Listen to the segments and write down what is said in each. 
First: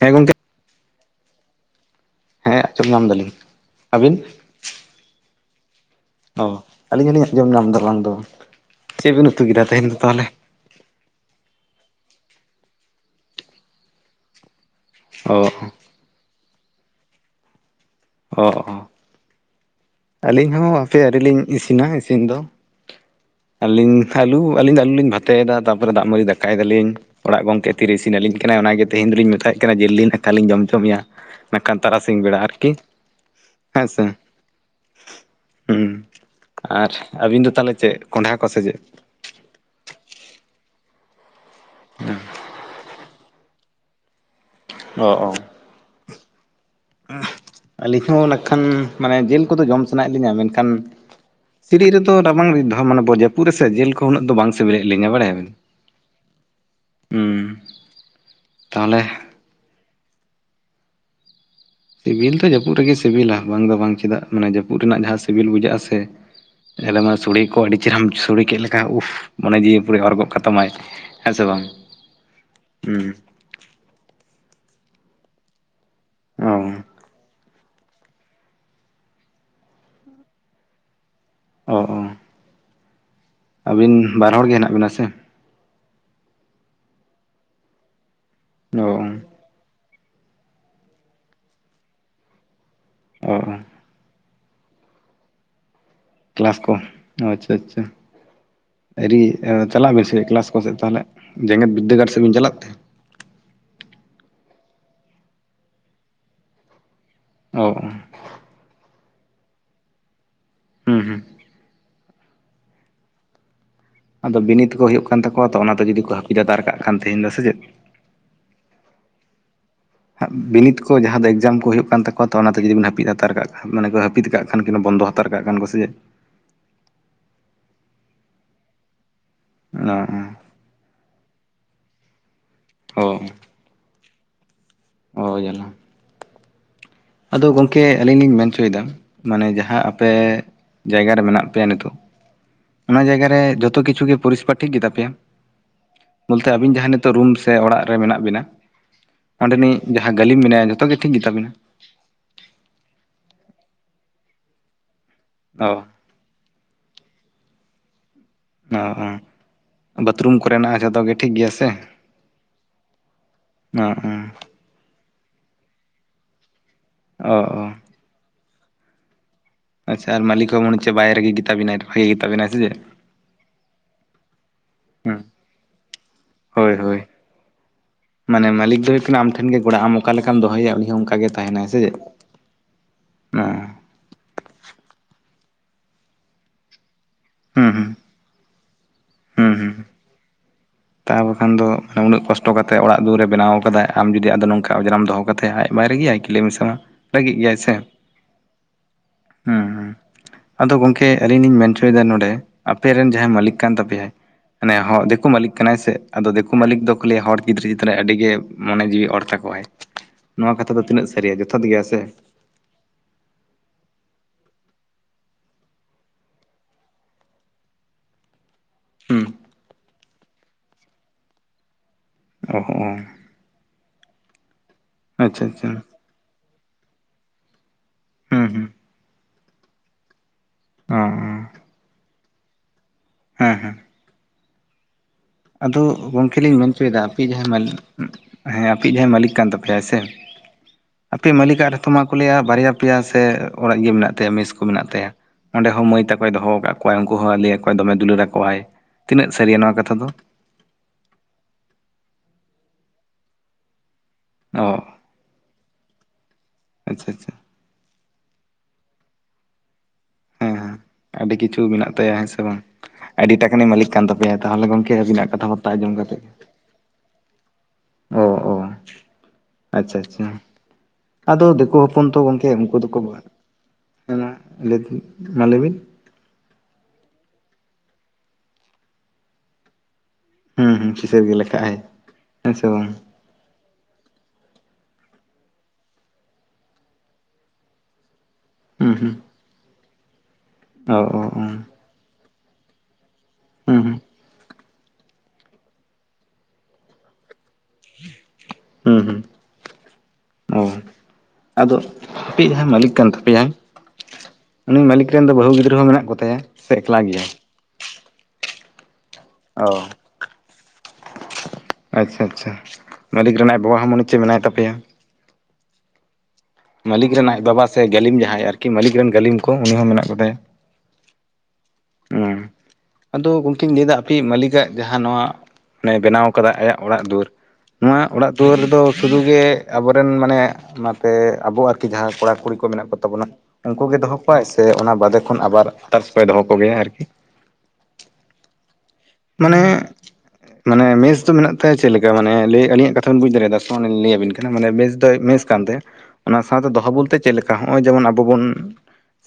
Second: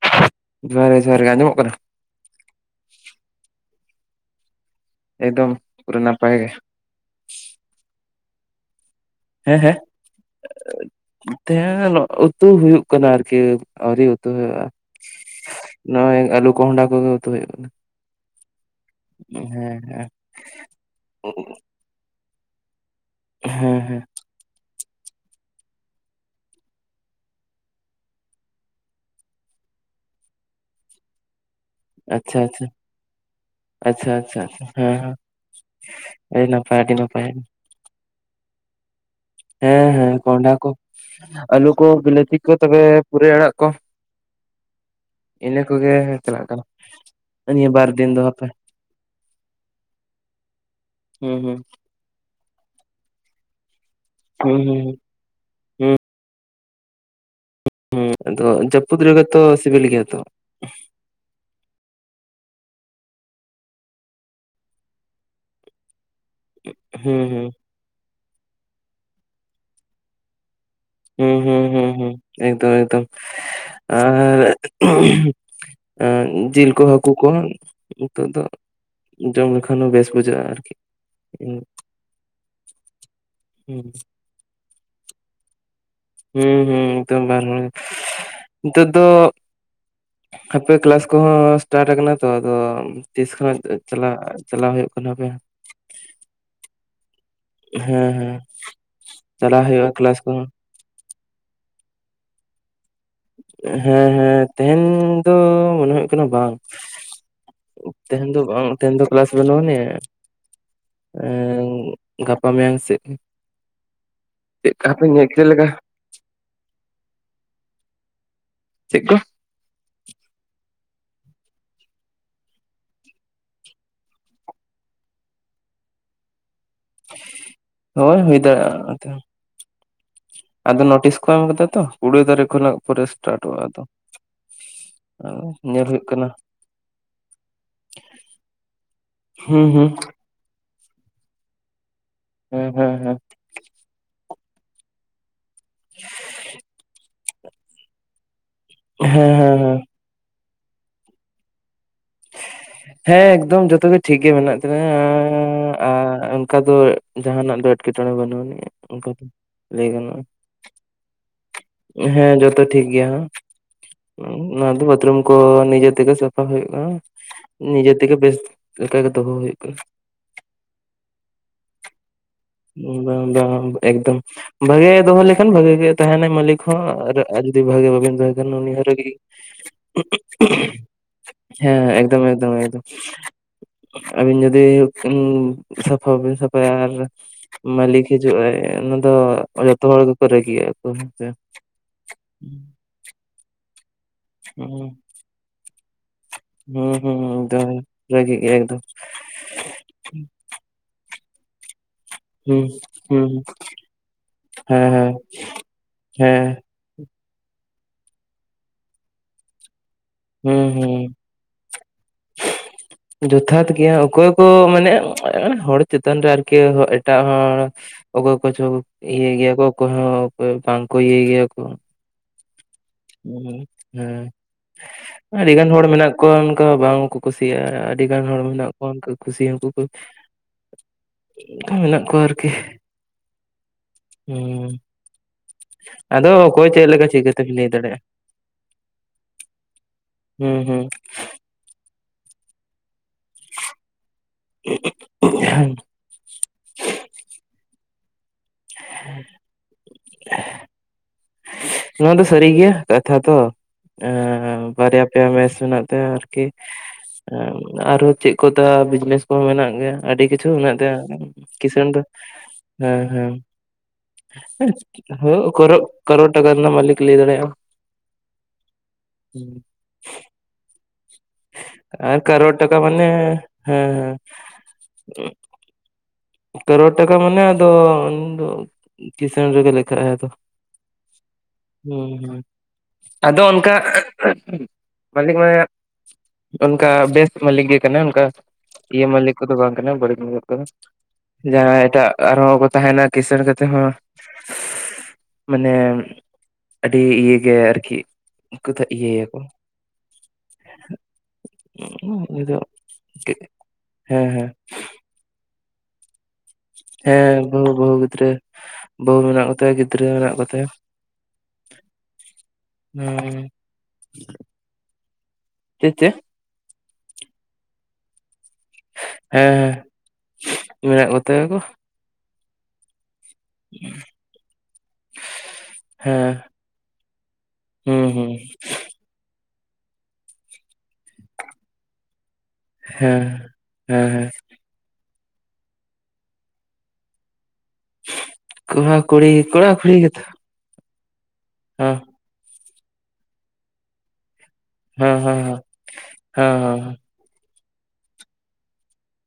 ᱦᱮ ᱜᱚᱝᱠᱮ᱾ ᱡᱚᱦᱟᱨ ᱜᱮ ᱡᱚᱦᱟᱨ ᱜᱮ ᱟᱸᱡᱚᱢᱚᱜ ᱠᱟᱱᱟ᱾ ᱦᱮᱸ ᱟᱪᱚᱢ ᱧᱟᱢ ᱫᱟᱞᱤᱧ ᱟᱹᱵᱤᱱ᱾ ᱮᱫᱚᱢ ᱯᱩᱨᱟᱹ ᱱᱟᱯᱟᱭ ᱜᱮ᱾ ᱚ ᱟᱹᱞᱤᱧ ᱦᱚᱸᱞᱤᱧ ᱟᱡᱚᱢ ᱧᱟᱢ ᱫᱟ ᱵᱟᱝ ᱪᱮᱫ ᱵᱤᱱ ᱩᱛᱩ ᱠᱮᱫᱟ ᱛᱮᱦᱮᱧ ᱫᱚ ᱛᱟᱦᱚᱞᱮ᱾ [unintelligible] ᱛᱮᱱᱚᱜ ᱩᱛᱩ ᱦᱩᱭᱩᱜ ᱠᱟᱱᱟ ᱟᱨᱠᱤ ᱟᱹᱣᱨᱤ ᱩᱛᱩ ᱦᱩᱭᱩᱜᱼᱟ᱾ ᱚ᱾ ᱱᱮᱚᱭᱼ ᱟᱞᱩ ᱠᱚᱦᱚᱱᱴᱟ ᱠᱚᱜᱮ ᱩᱛᱩ ᱦᱩᱭᱩᱜ᱾ᱠᱟᱱᱟ ᱚ ᱦᱮᱸ ᱟᱹᱞᱤᱧ ᱦᱚᱸ ᱦᱟᱯᱮ ᱟᱹᱣᱨᱤ ᱞᱤᱧ ᱤᱥᱤᱱᱟ ᱤᱥᱤᱱ ᱫᱚ᱾ ᱦᱮᱸ ᱟᱹᱞᱤᱧ ᱦᱮᱸ ᱟᱹᱞᱩ ᱟᱹᱞᱤᱧ ᱫᱚ ᱟᱹᱞᱩ ᱞᱤᱧ ᱵᱷᱟᱛᱮᱭ ᱫᱟ ᱛᱟᱨᱯᱚᱨᱮ ᱫᱟᱜ ᱢᱟᱹᱨᱤ ᱫᱟᱠᱟᱭ ᱫᱟᱞᱤᱧ᱾ ᱚᱲᱟᱜ ᱜᱚᱝᱠᱮ ᱛᱤᱨᱮ ᱤᱥᱤᱱ ᱟᱹᱞᱤᱧ ᱠᱟᱱᱟᱭ ᱚᱱᱟᱜᱮ ᱛᱮᱦᱮᱧ ᱫᱚᱞᱤᱧ ᱢᱮᱛᱟᱭ ᱠᱟᱱᱟ ᱡᱤᱞ ᱞᱤᱧ ᱫᱟᱠᱟ ᱞᱤᱧ ᱡᱚᱢ ᱦᱚᱪᱚ ᱢᱮᱭᱟ᱾ ᱢᱮᱱᱠᱷᱟᱱ ᱛᱟᱨᱟᱥᱤᱧ ᱟᱪᱪᱷᱟ ᱵᱮᱲᱟ ᱟᱪᱪᱷᱟ ᱟᱨᱠᱤ- ᱦᱮᱸ ᱥᱮ ᱟᱪᱪᱷᱟ ᱟᱪᱪᱷᱟ ᱟᱪᱪᱷᱟ ᱦᱮᱸ ᱦᱮᱸ ᱦᱩᱸ ᱟᱹᱰᱤ ᱱᱟᱯᱟᱭ ᱟᱨ ᱟᱹᱰᱤ ᱱᱟᱯᱟᱭ ᱟᱹᱵᱤᱱ ᱫᱚ ᱛᱟᱦᱚᱞᱮ ᱪᱮᱫ᱾ ᱠᱚᱸᱰᱷᱟ ᱠᱚ ᱥᱮ ᱡᱮ᱾ ᱦᱮᱸ ᱦᱮᱸ ᱠᱚᱸᱰᱷᱟ ᱠᱚ ᱟᱹᱞᱩ ᱠᱚ ᱵᱤᱞᱟᱹᱛᱤ ᱠᱚ ᱛᱚᱵᱮ ᱯᱩᱨᱟᱹᱭ ᱟᱲᱟᱜ ᱠᱚ᱾ ᱚ ᱚ᱾ ᱤᱱᱟᱹ ᱠᱚᱜᱮ ᱪᱟᱞᱟᱜ ᱠᱟᱱᱟ᱾ ᱱᱤᱭᱟᱹ ᱵᱟᱨ ᱟᱹᱞᱤᱧ ᱫᱤᱱ ᱫᱚ ᱦᱚᱸ ᱦᱟᱯᱮ ᱱᱟᱜᱠᱷᱟᱱ ᱢᱟᱱᱮ ᱡᱤᱞ ᱠᱚᱫᱚ ᱡᱚᱢ ᱥᱟᱱᱟᱭᱮᱜ ᱞᱤᱧᱟ ᱢᱮᱱᱠᱷᱟᱱ- [unintelligible] ᱦᱩᱸ ᱦᱩᱸ ᱛᱳ ᱨᱟᱵᱟᱝ ᱫᱷᱟᱣ ᱢᱟᱱᱮ ᱵᱟ ᱡᱟᱹᱯᱩᱫ ᱨᱮ ᱥᱮ ᱡᱮᱞ ᱠᱚ ᱩᱱᱟᱹᱜ ᱫᱚ ᱵᱟᱝ ᱦᱩᱸ ᱥᱤᱵᱮᱞᱮᱜ ᱦᱩᱸ ᱞᱤᱧᱟ ᱵᱟᱲᱟᱭᱟ ᱵᱤᱱ᱾ ᱦᱩᱸ ᱦᱩᱸ [unintelligible] ᱦᱩᱸ ᱟᱫᱚ ᱡᱟᱹᱯᱩᱫ ᱛᱟᱦᱚᱞᱮ ᱨᱮᱜᱮ ᱛᱚ ᱥᱤᱵᱤᱞ ᱜᱮᱭᱟ ᱛᱚ᱾ ᱥᱤᱵᱤᱞ ᱫᱚ ᱡᱟᱹᱯᱩᱫ ᱨᱮᱜᱮ ᱥᱤᱵᱤᱞᱟ ᱵᱟᱝ ᱫᱚ ᱵᱟᱝ ᱪᱮᱫᱟᱜ ᱢᱟᱱᱮ ᱡᱟᱹᱯᱩᱫ ᱨᱮᱱᱟᱜ ᱡᱟᱦᱟᱸ ᱥᱤᱵᱤᱞ ᱵᱩᱡᱷᱟᱹᱜ-ᱟ ᱥᱮ᱾ ᱦᱮᱞᱮᱢᱟ ᱦᱩᱸ ᱦᱩᱸ ᱥᱩᱲᱮ ᱠᱚ ᱟᱹᱰᱤ ᱪᱮᱦᱨᱟᱢ ᱥᱩᱲᱮ ᱠᱮᱜ ᱞᱮᱠᱟ ᱩᱦ ᱢᱚᱱᱮ ᱡᱤᱣᱤ ᱯᱩᱨᱟᱹ ᱚᱨ ᱜᱚᱜ ᱠᱟᱛᱟᱢᱟᱭ᱾ ᱦᱮᱸ ᱦᱩᱸ ᱥᱮ ᱦᱩᱸ ᱵᱟᱝ ᱦᱩᱸ ᱦᱩᱸ ᱮᱠᱫᱚᱢ ᱮᱠᱫᱚᱢ ᱦᱩᱸ ᱟᱨ- [unintelligible] ᱚ ᱡᱤᱞ ᱠᱚ ᱦᱟᱹᱠᱩ ᱠᱚ᱾ ᱱᱤᱛᱚᱜ ᱫᱚ ᱡᱚᱢ ᱞᱮᱠᱷᱟᱱ ᱦᱚᱸ ᱵᱮᱥ ᱵᱩᱡᱷᱟᱹᱜᱼᱟ ᱟᱨᱠᱤ᱾ ᱦᱩ ᱸ [unintelligible] ᱟᱵᱤᱱ ᱵᱟᱨ ᱦᱚᱲ ᱜᱮ ᱦᱮᱱᱟᱜ ᱵᱤᱱᱟ ᱥᱮ᱾ ᱦᱩᱸ ᱦᱩᱸ ᱱᱤᱛᱚᱝ ᱵᱟᱨ ᱦᱚᱲ [unintelligible] ᱱᱤᱛᱚᱜ ᱚ ᱫᱚ ᱦᱟᱯᱮ ᱠᱞᱟᱥ ᱠᱚᱦᱚᱸ ᱥᱴᱟᱴ ᱠᱟᱱᱟ ᱛᱚ ᱟᱫᱚ ᱛᱤᱥ ᱚ ᱠᱷᱚᱱᱟᱜ ᱪᱟᱞᱟᱜ ᱪᱟᱞᱟᱣ ᱦᱩᱭᱩᱜ ᱠᱟᱱᱟ ᱯᱮ ᱠᱞᱟᱥ ᱠᱚ ᱟᱪᱪᱷᱟ ᱟᱪᱪᱷᱟ ᱦᱮᱸ ᱮᱨᱤ ᱪᱟᱞᱟᱜ ᱟᱵᱮᱱ ᱥᱮ ᱠᱞᱟᱥ ᱠᱚ ᱥᱮᱫ ᱛᱟᱦᱚᱞᱮ ᱡᱮᱸᱜᱮᱛ ᱵᱤᱫᱽᱫᱟᱹᱜᱟᱲ ᱥᱮᱫᱵᱤᱱ ᱪᱟᱞᱟᱜ ᱛᱮ ᱦᱮᱸ ᱦᱮᱸ ᱛᱟᱦᱮᱱ ᱫᱚ ᱢᱚᱱᱮ ᱦᱩᱭᱩᱜ ᱠᱟᱱᱟ ᱵᱟᱝ ᱚ ᱚ ᱛᱮᱦᱮᱧ ᱫᱚ ᱚ ᱛᱮᱦᱮᱧ ᱫᱚ ᱠᱞᱟᱥ ᱵᱟᱱᱩᱜ ᱟᱱᱤᱡ ᱦᱩᱸ ᱦᱩᱸ ᱮᱸ ᱜᱟᱯᱟ ᱢᱮᱭᱟᱝ ᱥᱮᱫ ᱟᱫᱚ ᱵᱤᱱᱤᱛ ᱪᱮᱫ ᱠᱚ ᱦᱩᱭᱩᱜ ᱦᱟᱯᱮᱧ ᱠᱟᱱ ᱪᱮᱫ ᱛᱟᱠᱚᱣᱟ ᱛᱚ ᱞᱮᱠᱟ ᱚᱱᱟᱛᱮ ᱡᱩᱫᱤ ᱠᱚ ᱦᱟᱹᱯᱤᱫ ᱫᱟᱨ ᱠᱟᱜ ᱠᱷᱟᱱ ᱛᱟᱦᱮᱧ ᱫᱚ ᱥᱮ ᱪᱮᱫ ᱪ ᱠᱩ ᱵᱤᱱᱤᱛ ᱠᱚ ᱡᱟᱦᱟᱸ ᱫᱚ ᱮᱠᱡᱟᱢ ᱠᱚ ᱦᱩᱭᱩᱜ ᱠᱟᱱ ᱛᱟᱠᱚᱣᱟ ᱛᱚ ᱚᱱᱟᱛᱮ ᱡᱩᱫᱤᱵᱮᱱ ᱦᱟᱹᱯᱤᱫ ᱦᱟᱛᱟᱨ ᱠᱟᱜ ᱠᱷᱟᱱ ᱢᱟᱱᱮ ᱠᱚ ᱦᱟᱹᱯᱤᱫ ᱠᱟᱜ ᱠᱷᱟᱱ ᱠᱤᱱ ᱵᱚᱱᱫᱚ ᱛᱟᱨ ᱠᱟᱜ ᱠᱷᱟᱱ ᱠᱚ ᱥᱮ ᱪᱮᱜ ᱦᱚᱭ ᱦᱩᱭ ᱫᱟᱲᱮᱭᱟᱜᱼᱟ [unintelligible] ᱚ ᱚ ᱟᱫᱚ ᱱᱳᱴᱤᱥ ᱠᱚ ᱮᱢ ᱠᱟᱫᱟ ᱛᱚ ᱠᱩᱲᱤ ᱛᱟᱹᱨᱤᱠ ᱠᱷᱚᱱᱟᱜ ᱯᱚᱨᱮ ᱚ ᱥᱴᱟᱴᱚᱜᱼᱟ ᱟᱫᱚ ᱟ ᱚ ᱡᱟᱞᱟ ᱧᱮᱞ ᱦᱩᱭᱩᱜ ᱠᱟᱱᱟ ᱟᱫᱚ ᱜᱚᱝᱠᱮ ᱟᱞᱤᱧ ᱞᱤᱧ ᱢᱮᱱ ᱦᱚᱪᱚᱭᱮᱫᱟ ᱢᱟᱱᱮ ᱦᱩᱸ ᱡᱟᱦᱟᱸ ᱦᱩᱸ ᱟᱯᱮ ᱡᱟᱭᱜᱟ ᱨᱮ ᱢᱮᱱᱟᱜ ᱯᱮᱭᱟ ᱱᱤᱛᱚᱜ, ᱦᱮᱸ ᱦᱮᱸ ᱚᱱᱟ ᱦᱮᱸ ᱡᱟᱭᱜᱟ ᱨᱮ ᱡᱚᱛᱚ ᱠᱤᱪᱷᱩ ᱜᱮ ᱯᱚᱨᱤᱥᱠᱟᱨ ᱴᱷᱤᱠ ᱜᱮ ᱛᱟᱯᱮᱭᱟ ᱵᱚᱞᱛᱮ ᱟᱵᱤᱱ ᱡᱟᱦᱟᱸ ᱱᱤᱛᱳᱜ ᱨᱩᱢ ᱥᱮ ᱚᱲᱟᱜ ᱨᱮ ᱢᱮᱱᱟᱜ ᱵᱤᱱᱟ ᱦᱮᱸ ᱦᱮᱸ ᱦᱮᱸ ᱚᱸᱰᱮᱱᱤᱡ ᱡᱟᱦᱟᱸ ᱜᱟᱹᱞᱤᱢ ᱢᱮᱱᱟᱭᱟ ᱡᱷᱚᱛᱚ ᱜᱮ ᱴᱷᱤᱠ ᱜᱮᱛᱟᱵᱤᱱᱟ [unintelligible] ᱦᱮᱸ ᱮᱠᱫᱚᱢ ᱡᱚᱛᱚ ᱜᱮ ᱴᱷᱤᱠ ᱜᱮ ᱢᱮᱱᱟᱜ ᱛᱚᱵᱮ ᱚ ᱮᱸ [unintelligible] ᱚᱱᱠᱟ ᱫᱚ ᱡᱟᱦᱟᱱᱟᱜ ᱫᱚ ᱮᱴᱠᱮᱴᱚᱬᱮ ᱵᱟᱹᱱᱩᱜ ᱟᱹᱱᱤᱡ ᱚᱱᱠᱟ ᱫᱚ [inaudible] ᱞᱟᱹᱭ ᱜᱟᱱᱚᱜᱼᱟ ᱵᱟᱛᱷᱨᱩᱢ ᱠᱚᱨᱮᱱᱟᱜ ᱡᱚᱛᱚ ᱜᱮ ᱴᱷᱤᱠ ᱜᱮᱭᱟ ᱥᱮ ᱦᱮᱸ ᱡᱚᱛᱚ ᱴᱷᱤᱠ ᱜᱮᱭᱟ ᱦᱟᱸᱜ [unintelligible] ᱚᱱᱟ ᱫᱩ ᱵᱟᱛᱷᱨᱩᱢ ᱠᱚ ᱱᱤᱡᱮ ᱛᱮᱜᱮ ᱥᱟᱯᱷᱟ ᱦᱩᱭᱩᱜ ᱠᱟᱱᱟ ᱚ ᱚ ᱱᱤᱡᱮᱛᱮᱜᱮ ᱵᱮᱥ ᱞᱮᱠᱟ ᱜᱮ ᱫᱚᱦᱚ ᱦᱩᱭᱩᱜ ᱠᱟᱱᱟ ᱟᱪᱪᱷᱟ ᱟᱨ ᱢᱟᱹᱞᱤᱠ ᱦᱚᱸ ᱢᱚᱱᱚᱦᱚᱪᱮ ᱵᱟᱭ ᱨᱮᱜᱤ ᱜᱮᱛᱟᱵᱤᱱᱟᱭ ᱵᱷᱟᱜᱤ ᱜᱮᱛᱟᱵᱤᱱᱟᱭ ᱥᱮ ᱪᱤᱛ? ᱵᱟᱝ ᱵᱟᱝ ᱮᱠᱫᱚᱢ ᱵᱷᱟᱜᱮ ᱜᱮ ᱦᱩᱸ ᱫᱚᱦᱚ ᱞᱮᱠᱷᱟᱱ ᱵᱷᱟᱜᱮ ᱜᱮ ᱛᱟᱦᱮᱱᱟᱭ ᱢᱟᱹᱤᱠ ᱦᱳᱭ ᱦᱚᱸ ᱦᱳᱭ ᱟᱨ ᱡᱩᱫᱤ ᱵᱷᱟᱜᱮ ᱵᱟ ᱵᱤᱱ ᱫᱚᱦᱚᱭ ᱠᱷᱟᱱ ᱩᱱᱤ ᱦᱚ ᱨᱟᱹᱜᱤ ᱜᱤ ᱚᱲᱟᱜ ᱟᱢ ᱚᱠᱟ ᱞᱮᱠᱟᱢ ᱫᱚᱦᱚᱭᱮᱭᱟ ᱩᱱᱤ ᱦᱚᱸ ᱚᱱᱠᱟᱜᱮ ᱛᱟᱦᱮᱱᱟᱭ ᱥᱮ ᱦᱮᱸ ᱪᱤᱛ, ᱮᱠᱫᱚᱢ ᱮᱠᱫᱚᱢ ᱮᱠᱫᱚᱢ ᱟᱸ ᱟᱹᱵᱤᱱ ᱡᱩᱫᱤ ᱥᱟᱯᱷᱟ ᱵᱟᱵᱤᱱ ᱥᱟᱯᱷᱟᱭᱟ ᱟᱨ ᱦᱩᱸ ᱦᱩᱸ ᱢᱟᱹᱞᱤᱠ ᱦᱤᱡᱩᱜᱟᱭ᱾ ᱦᱩᱸ ᱦᱩᱸ ᱟᱠᱚ ᱛᱟ ᱦᱮᱸᱥᱮ ᱵᱟᱠᱷᱟᱱ ᱫᱚ ᱩᱱᱟᱹᱜ ᱠᱚᱥᱴᱚ ᱠᱟᱛᱮ ᱚᱲᱟᱜ ᱫᱩᱣᱟᱹᱨᱮ ᱵᱮᱱᱟᱣ ᱠᱟᱫᱟᱭ᱾ ᱟᱢ ᱡᱩᱫᱤ ᱟᱫᱚ ᱦᱩᱸ ᱱᱚᱝᱠᱟ ᱚᱡᱨᱟᱢ ᱫᱚᱦᱚ ᱠᱟᱛᱟᱭᱟ ᱟᱡ ᱵᱟᱭ ᱨᱟᱹᱜᱤ ᱟᱭᱠᱤ᱾ ᱦᱩᱸ ᱦᱩᱸ ᱮᱫᱚᱢ ᱨᱟᱹᱜᱤᱜ ᱜᱮᱭᱟ ᱮᱫᱚᱢ᱾ ᱦᱮᱸ ᱦᱮᱸ ᱟᱫᱚ ᱜᱚᱝᱠᱮ ᱟᱞᱤᱧ ᱞᱤᱧ ᱢᱮᱱ ᱦᱚᱪᱚᱭᱮᱫᱟ ᱱᱚᱸᱰᱮ ᱦᱩᱸ ᱟᱯᱮᱨᱮᱱ ᱦᱩᱸ ᱡᱟᱦᱟᱸᱭ ᱢᱟᱹᱞᱤᱠ ᱠᱟᱱ ᱛᱟᱯᱮᱭᱟᱭ᱾ ᱢᱟᱱᱮ ᱦᱮᱸ ᱦᱚᱸ ᱦᱮᱸ ᱫᱤᱠᱩ ᱢᱟᱹᱞᱤᱠ ᱠᱟᱱᱟᱭ ᱥᱮ ᱟᱫᱚ ᱦᱮᱸ ᱫᱤᱠᱩ ᱢᱟᱹᱞᱤᱠ ᱫᱚ ᱠᱷᱟᱹᱞᱤ ᱦᱚᱲ ᱜᱤᱫᱽᱨᱟᱹ ᱪᱮᱛᱟᱱ ᱨᱮ ᱟᱹᱰᱤᱜᱮ ᱢᱚᱱᱮ ᱡᱤᱣᱤ ᱚᱨ ᱛᱟᱠᱚᱣᱟᱭ᱾ ᱱᱚᱣᱟ ᱦᱩᱸ ᱠᱟᱛᱷᱟ ᱫᱚ ᱦᱩᱸ ᱛᱤᱱᱟᱹᱜ ᱥᱟᱹᱨᱤᱭᱟ ᱡᱚᱛᱷᱟᱛ ᱜᱮᱭᱟ ᱥᱮ᱾ ᱡᱚᱛᱷᱟᱛ ᱜᱮᱭᱟ ᱚᱠᱚᱭ ᱠᱚ ᱢᱟᱱᱮ ᱦᱚᱲ ᱪᱮᱛᱟᱱ ᱨᱮ ᱟᱨᱠᱤ ᱮᱴᱟᱜ ᱦᱚᱲ᱾ ᱚᱠᱚ ᱠᱚᱪᱚ ᱤᱭᱟᱹ ᱦᱩᱸ ᱜᱮᱭᱟ ᱠᱚ ᱚᱠᱚᱪᱚ ᱵᱟᱝᱠᱚ ᱤᱭᱟᱹᱭ ᱜᱮᱭᱟ ᱠᱚ᱾ [unintelligible] ᱚ ᱦᱮᱸ ᱟᱪᱪᱷᱟ ᱟᱹᱰᱤ ᱟᱪᱪᱷᱟ ᱜᱟᱱ ᱦᱚᱲ ᱢᱮᱱᱟᱜ ᱠᱚᱣᱟ ᱚᱱᱠᱟ ᱵᱟᱝᱠᱚ ᱠᱩᱥᱤᱭᱟᱜ-ᱟ᱾ ᱟᱹᱰᱤ ᱜᱟᱱ ᱦᱚᱲ ᱦᱩᱸ ᱦᱩᱸ ᱢᱮᱱᱟᱜ ᱠᱚᱣᱟ ᱩᱱᱠᱩ ᱠᱩᱥᱤ ᱦᱚᱠᱩ ᱠᱩᱥᱤ ᱚᱸ ᱟ ᱢᱮᱱᱟᱜ ᱠᱚᱣᱟ ᱟᱨᱠᱤᱺ ᱦᱮᱸ ᱦᱮᱸ ᱦᱩᱸ ᱟᱫᱚ ᱜᱚᱝᱠᱮ ᱞᱤᱧ ᱚᱠᱚᱭ ᱢᱮᱱ ᱪᱮᱫ ᱪᱚᱭᱫᱟ ᱞᱮᱠᱟ ᱟᱯᱮ ᱪᱤᱠᱟᱹᱛᱮᱢ ᱡᱟᱦᱟᱸᱭ ᱞᱟᱹᱭ ᱢᱟᱞᱤᱠ ᱫᱟᱲᱮᱭᱟᱜᱼᱟ [unintelligible] ᱦᱮᱸ ᱟᱯᱮᱼᱤᱡ ᱡᱟᱦᱟᱸᱭ ᱢᱟᱹᱞᱤᱠ ᱠᱟᱱ ᱛᱟᱯᱮᱭᱟᱭ ᱥᱮ ᱦᱩᱸ ᱦᱩᱸ [unintelligible] ᱠᱚ ᱞᱟᱹᱭᱟ ᱵᱟᱨᱭᱟ ᱯᱮᱭᱟ ᱥᱮ ᱚᱲᱮᱡ ᱜᱮ ᱢᱮᱱᱟᱜ ᱛᱟᱭᱟ ᱢᱮᱥ ᱠᱚ ᱢᱮᱱᱟᱜ ᱛᱟᱭᱟ᱾ ᱚᱸᱰᱮ ᱦᱚᱸ ᱢᱟᱹᱭ ᱛᱟᱠᱚᱭ ᱫᱚᱦᱚᱣ ᱠᱟᱜ ᱠᱚᱣᱟᱭ ᱩᱝᱠᱩ ᱦᱚᱸ ᱞᱟᱹᱭ ᱟᱠᱚ ᱫᱚᱢᱮ ᱫᱩᱞᱟᱹᱲ ᱟᱠᱚᱣᱟᱭ ᱛᱤᱱᱟᱹᱜ ᱥᱟᱹᱨᱤᱭᱟ ᱱᱚᱣᱟ ᱠᱟᱛᱷᱟ ᱫᱚ᱾ ᱱᱚᱶᱟ ᱫᱚ ᱥᱟᱹᱨᱤ ᱜᱮᱭᱟ ᱠᱟᱛᱷᱟ ᱛᱚ᱾ ᱮᱸᱻ ᱚ ᱵᱟᱨᱭᱟ ᱯᱮᱭᱟ ᱢᱮᱥ ᱢᱮᱱᱟᱜ ᱛᱟᱭᱟ ᱟᱨᱠᱤ᱾ ᱟᱪᱪᱷᱟ ᱟᱪᱪᱷᱟ ᱟᱨᱦᱚᱸ ᱪᱮᱫ ᱠᱚᱛᱟ ᱵᱤᱡᱽᱱᱮᱥ ᱠᱚᱦᱚᱸ ᱢᱮᱱᱟᱜ ᱜᱮᱭᱟ᱾ ᱟᱹᱰᱤ ᱠᱤᱪᱷᱩ ᱦᱮᱸ ᱢᱮᱱᱟᱜ ᱦᱮᱸ ᱛᱟᱭᱟ ᱟᱹᱰᱤ ᱠᱤᱪᱷᱩ ᱠᱤᱥᱟᱹᱬ ᱢᱮᱱᱟᱜ ᱫᱚ ᱛᱟᱭᱟ ᱦᱮᱸ ᱥᱮ ᱵᱟᱝ ᱦᱮᱸ ᱦᱮᱸ ᱟᱹᱰᱤ ᱴᱟᱠᱟᱱᱤ ᱢᱟᱹᱞᱤᱠ ᱠᱟᱱ ᱛᱟᱯᱮᱭᱟ ᱛᱟᱦᱚᱞᱮ ᱜᱚᱝᱠᱮ ᱟᱹᱵᱤᱱᱟᱜ ᱠᱟᱛᱷᱟ ᱵᱟᱨᱛᱟ ᱟᱸᱡᱚᱢ ᱠᱟᱛᱮᱫ ᱦᱳ [unintelligible] [unintelligible] ᱢᱟᱞᱤᱠ ᱞᱟᱹᱭ ᱫᱟᱲᱮᱭᱟᱜᱼᱟ᱾ ᱚ ᱚ ᱟᱪᱪᱷᱟ ᱟᱪᱪᱷᱟ, ᱟᱫᱚ ᱫᱤᱠᱩ ᱦᱚᱯᱚᱱ ᱟᱨ ᱛᱚ ᱜᱚᱝᱠᱮ ᱠᱟᱨᱳᱲ ᱩᱱᱠᱩ ᱴᱟᱠᱟ ᱫᱚᱠᱚ ᱢᱟᱱᱮ ᱦᱮᱸ [inaudible] ᱦᱮ ᱦᱮᱸ ᱢᱟ ᱞᱟᱹᱭ ᱵᱤᱱ ᱠᱳᱨᱳᱨ ᱴᱟᱠᱟ ᱢᱟᱱᱮ ᱟᱫᱚ ᱩᱱ ᱫᱚ ᱠᱤᱥᱟᱹᱬ ᱨᱮᱜᱮ ᱞᱮᱠᱷᱟᱜ ᱟᱭ ᱟᱫᱚ᱾ ᱦᱩᱸ ᱦᱩᱸ ᱥᱤᱥᱟᱹᱲ ᱜᱮ ᱞᱮᱠᱷᱟᱜ ᱟᱭ ᱦᱩᱸ ᱦᱩᱸ ᱦᱮᱸ ᱥᱮ ᱵᱟᱝ ᱟᱫᱚ ᱚᱱᱠᱟᱜ [unintelligible] ᱢᱟᱹᱞᱤᱠ ᱢᱟ ᱚᱝᱠᱟ ᱵᱮᱥ ᱢᱟᱹᱞᱤᱠ ᱜᱮ ᱠᱟᱱᱟᱭ ᱚᱝᱠᱟ᱾ ᱦᱩᱸ ᱤᱭᱟᱹ ᱦᱩᱸ ᱢᱟᱹᱞᱤᱠ ᱠᱚᱫᱚ ᱵᱟᱝ ᱠᱟᱱᱟᱭ ᱵᱟᱹᱲᱤᱡ ᱢᱟᱹᱞᱤ ᱠᱚᱫᱚ ᱚ ᱚ ᱚ ᱦᱩᱸ ᱡᱟᱦᱟᱸᱭ ᱮᱴᱟᱜ ᱟᱨᱦᱚᱸ ᱠᱚ ᱛᱟᱦᱮᱸᱱᱟ ᱠᱤᱥᱟᱹᱬ ᱠᱟᱛᱮ ᱦᱚᱸ ᱦᱩᱸ ᱢᱟᱱᱮ ᱟᱹᱰᱤ ᱤᱭᱟᱹ ᱜᱮᱭᱟᱭ ᱟᱨᱠᱤ ᱩᱸᱠᱩᱫᱚᱜ ᱦᱩᱸ ᱦᱩᱸ ᱤᱭᱟᱹᱭᱟ ᱠᱚ ᱚ ᱟᱫᱚᱜ ᱩᱱᱤ ᱟᱯᱮᱤᱡ ᱫᱚ ᱡᱟᱦᱟᱸ ᱢᱟᱹᱞᱤᱠ ᱠᱟᱱ ᱛᱟᱯᱮᱭᱟᱭ ᱦᱮᱸ ᱦᱮᱸ ᱩᱱᱤ ᱢᱟᱹᱞᱤᱠ ᱛᱮᱱ ᱫᱚ ᱵᱟᱹᱦᱩ ᱜᱤᱫᱽᱨᱟᱹ ᱦᱚᱸ ᱢᱮᱱᱟᱜ ᱠᱚ ᱛᱟᱭᱟ᱾ ᱦᱮᱸ ᱵᱟᱹᱦᱩ ᱵᱟᱹᱦᱩ ᱜᱤᱫᱽᱨᱟᱹ ᱵᱟᱹᱦᱩ ᱢᱮᱱᱟᱜ ᱠᱚᱛᱟᱭᱟ ᱚ ᱜᱤᱫᱽᱨᱟᱹ ᱢᱮᱱᱟᱜ ᱠᱚᱛᱟᱭᱟ᱾ ᱟᱪᱪᱷᱟ ᱟᱪᱪᱷᱟ ᱢᱟᱹᱞᱤᱠ ᱦᱮᱸ ᱨᱮᱱ ᱟᱡ ᱵᱟᱵᱟ ᱦᱚᱸ ᱢᱚᱱᱮᱪᱮ ᱢᱮᱱᱟᱭ ᱛᱟᱯᱮᱭᱟ᱾ ᱪᱮᱫ ᱪᱮᱜ ᱢᱟᱹᱞᱤᱠ ᱨᱮᱱ ᱟᱡ ᱵᱟᱵᱟ ᱥᱮ ᱜᱟᱹᱞᱤᱢ ᱡᱟᱦᱟᱸᱭ ᱟᱨᱠᱤ ᱢᱟᱹᱞᱤᱠ ᱨᱮᱱ ᱜᱟᱹᱞᱤᱢ ᱠᱚ ᱦᱮᱸ ᱩᱱᱤ ᱦᱚᱸ ᱢᱮᱱᱟᱜ ᱠᱚᱛᱟᱭᱟ ᱦᱮᱸ ᱢᱮᱱᱟᱜ ᱠᱚᱛᱟᱭᱟ ᱠᱚ ᱛᱤᱧ ᱞᱟᱹᱭᱫᱟ ᱟᱯᱮᱭᱤᱜ ᱢᱟᱹᱞᱤᱠᱟᱜ ᱡᱟᱦᱟ ᱱᱚᱶᱟ ᱱᱮ ᱵᱮᱱᱟᱣ ᱦᱮᱸ ᱠᱟᱫᱟ ᱟᱭᱟᱜ ᱚᱲᱟᱜ ᱫᱩᱣᱟᱹᱨ ᱱᱚᱣᱟ ᱦᱩᱸ ᱦᱩᱸ ᱚᱲᱟᱜ ᱫᱩᱣᱟᱹᱨ ᱨᱮᱫᱚ ᱥᱩᱫᱩ ᱜᱮ ᱟᱵᱚᱨᱮᱱ ᱢᱟᱱᱮ ᱱᱚᱛᱮ ᱟᱵᱚ ᱟᱨᱠᱤ ᱡᱟᱦᱟ ᱠᱚᱲᱟ ᱠᱩᱲᱤ ᱠᱚ ᱠᱚ ᱢᱮᱱᱟᱜ ᱦᱮᱸ ᱠᱚᱛᱟᱵᱚᱱᱟ ᱩᱝᱠᱩ ᱜᱮ ᱦᱮᱸ ᱫᱚᱦᱚ ᱦᱮᱸ ᱠᱚᱣᱟᱭ ᱥᱮ ᱚᱱᱟ ᱵᱟᱫᱮ ᱠᱷᱚᱱ ᱟᱵᱟᱨ ᱟᱫᱟᱨᱥ ᱠᱚᱭ ᱫᱚᱦᱚ ᱠᱚᱜᱮᱭᱟ ᱟᱨᱠᱤ᱾ ᱠᱚᱲᱟ ᱠᱩᱲᱤ ᱠᱚᱲᱟ ᱠᱩᱲᱤ ᱢᱟᱱᱮ ᱜᱮ ᱛᱚ᱾ ᱢᱟᱱᱮ ᱢᱮᱥ ᱫᱚ ᱢᱮᱱᱟᱜ ᱛᱟᱭᱟ ᱪᱮᱫ ᱞᱮᱠᱟ ᱢᱟᱱᱮ ᱞᱟᱹᱭ ᱟᱞᱤᱧᱟᱜ ᱠᱟᱷᱟ ᱵᱤᱱ ᱵᱩᱡ ᱫᱟᱲᱮᱭᱟᱫᱟ ᱛᱚ ᱚᱱᱮ ᱞᱟᱹᱭᱟᱵᱤᱱ ᱠᱟᱱᱟ ᱢᱟᱱᱮ ᱵᱮᱥ ᱫᱚᱭ ᱦᱮᱸ ᱢᱮᱥ ᱦᱮᱸ ᱠᱟᱱ ᱛᱟᱭᱟ ᱚᱱᱟ, ᱥᱟᱶᱛᱮ ᱫᱚᱦᱚ ᱦᱮᱸ ᱵᱚᱞᱛᱮ ᱪᱮᱫ ᱞᱮᱠᱟ ᱱᱚᱜᱼᱚᱭ ᱡᱮᱢᱚᱱ ᱟᱵᱳ ᱵᱳᱱ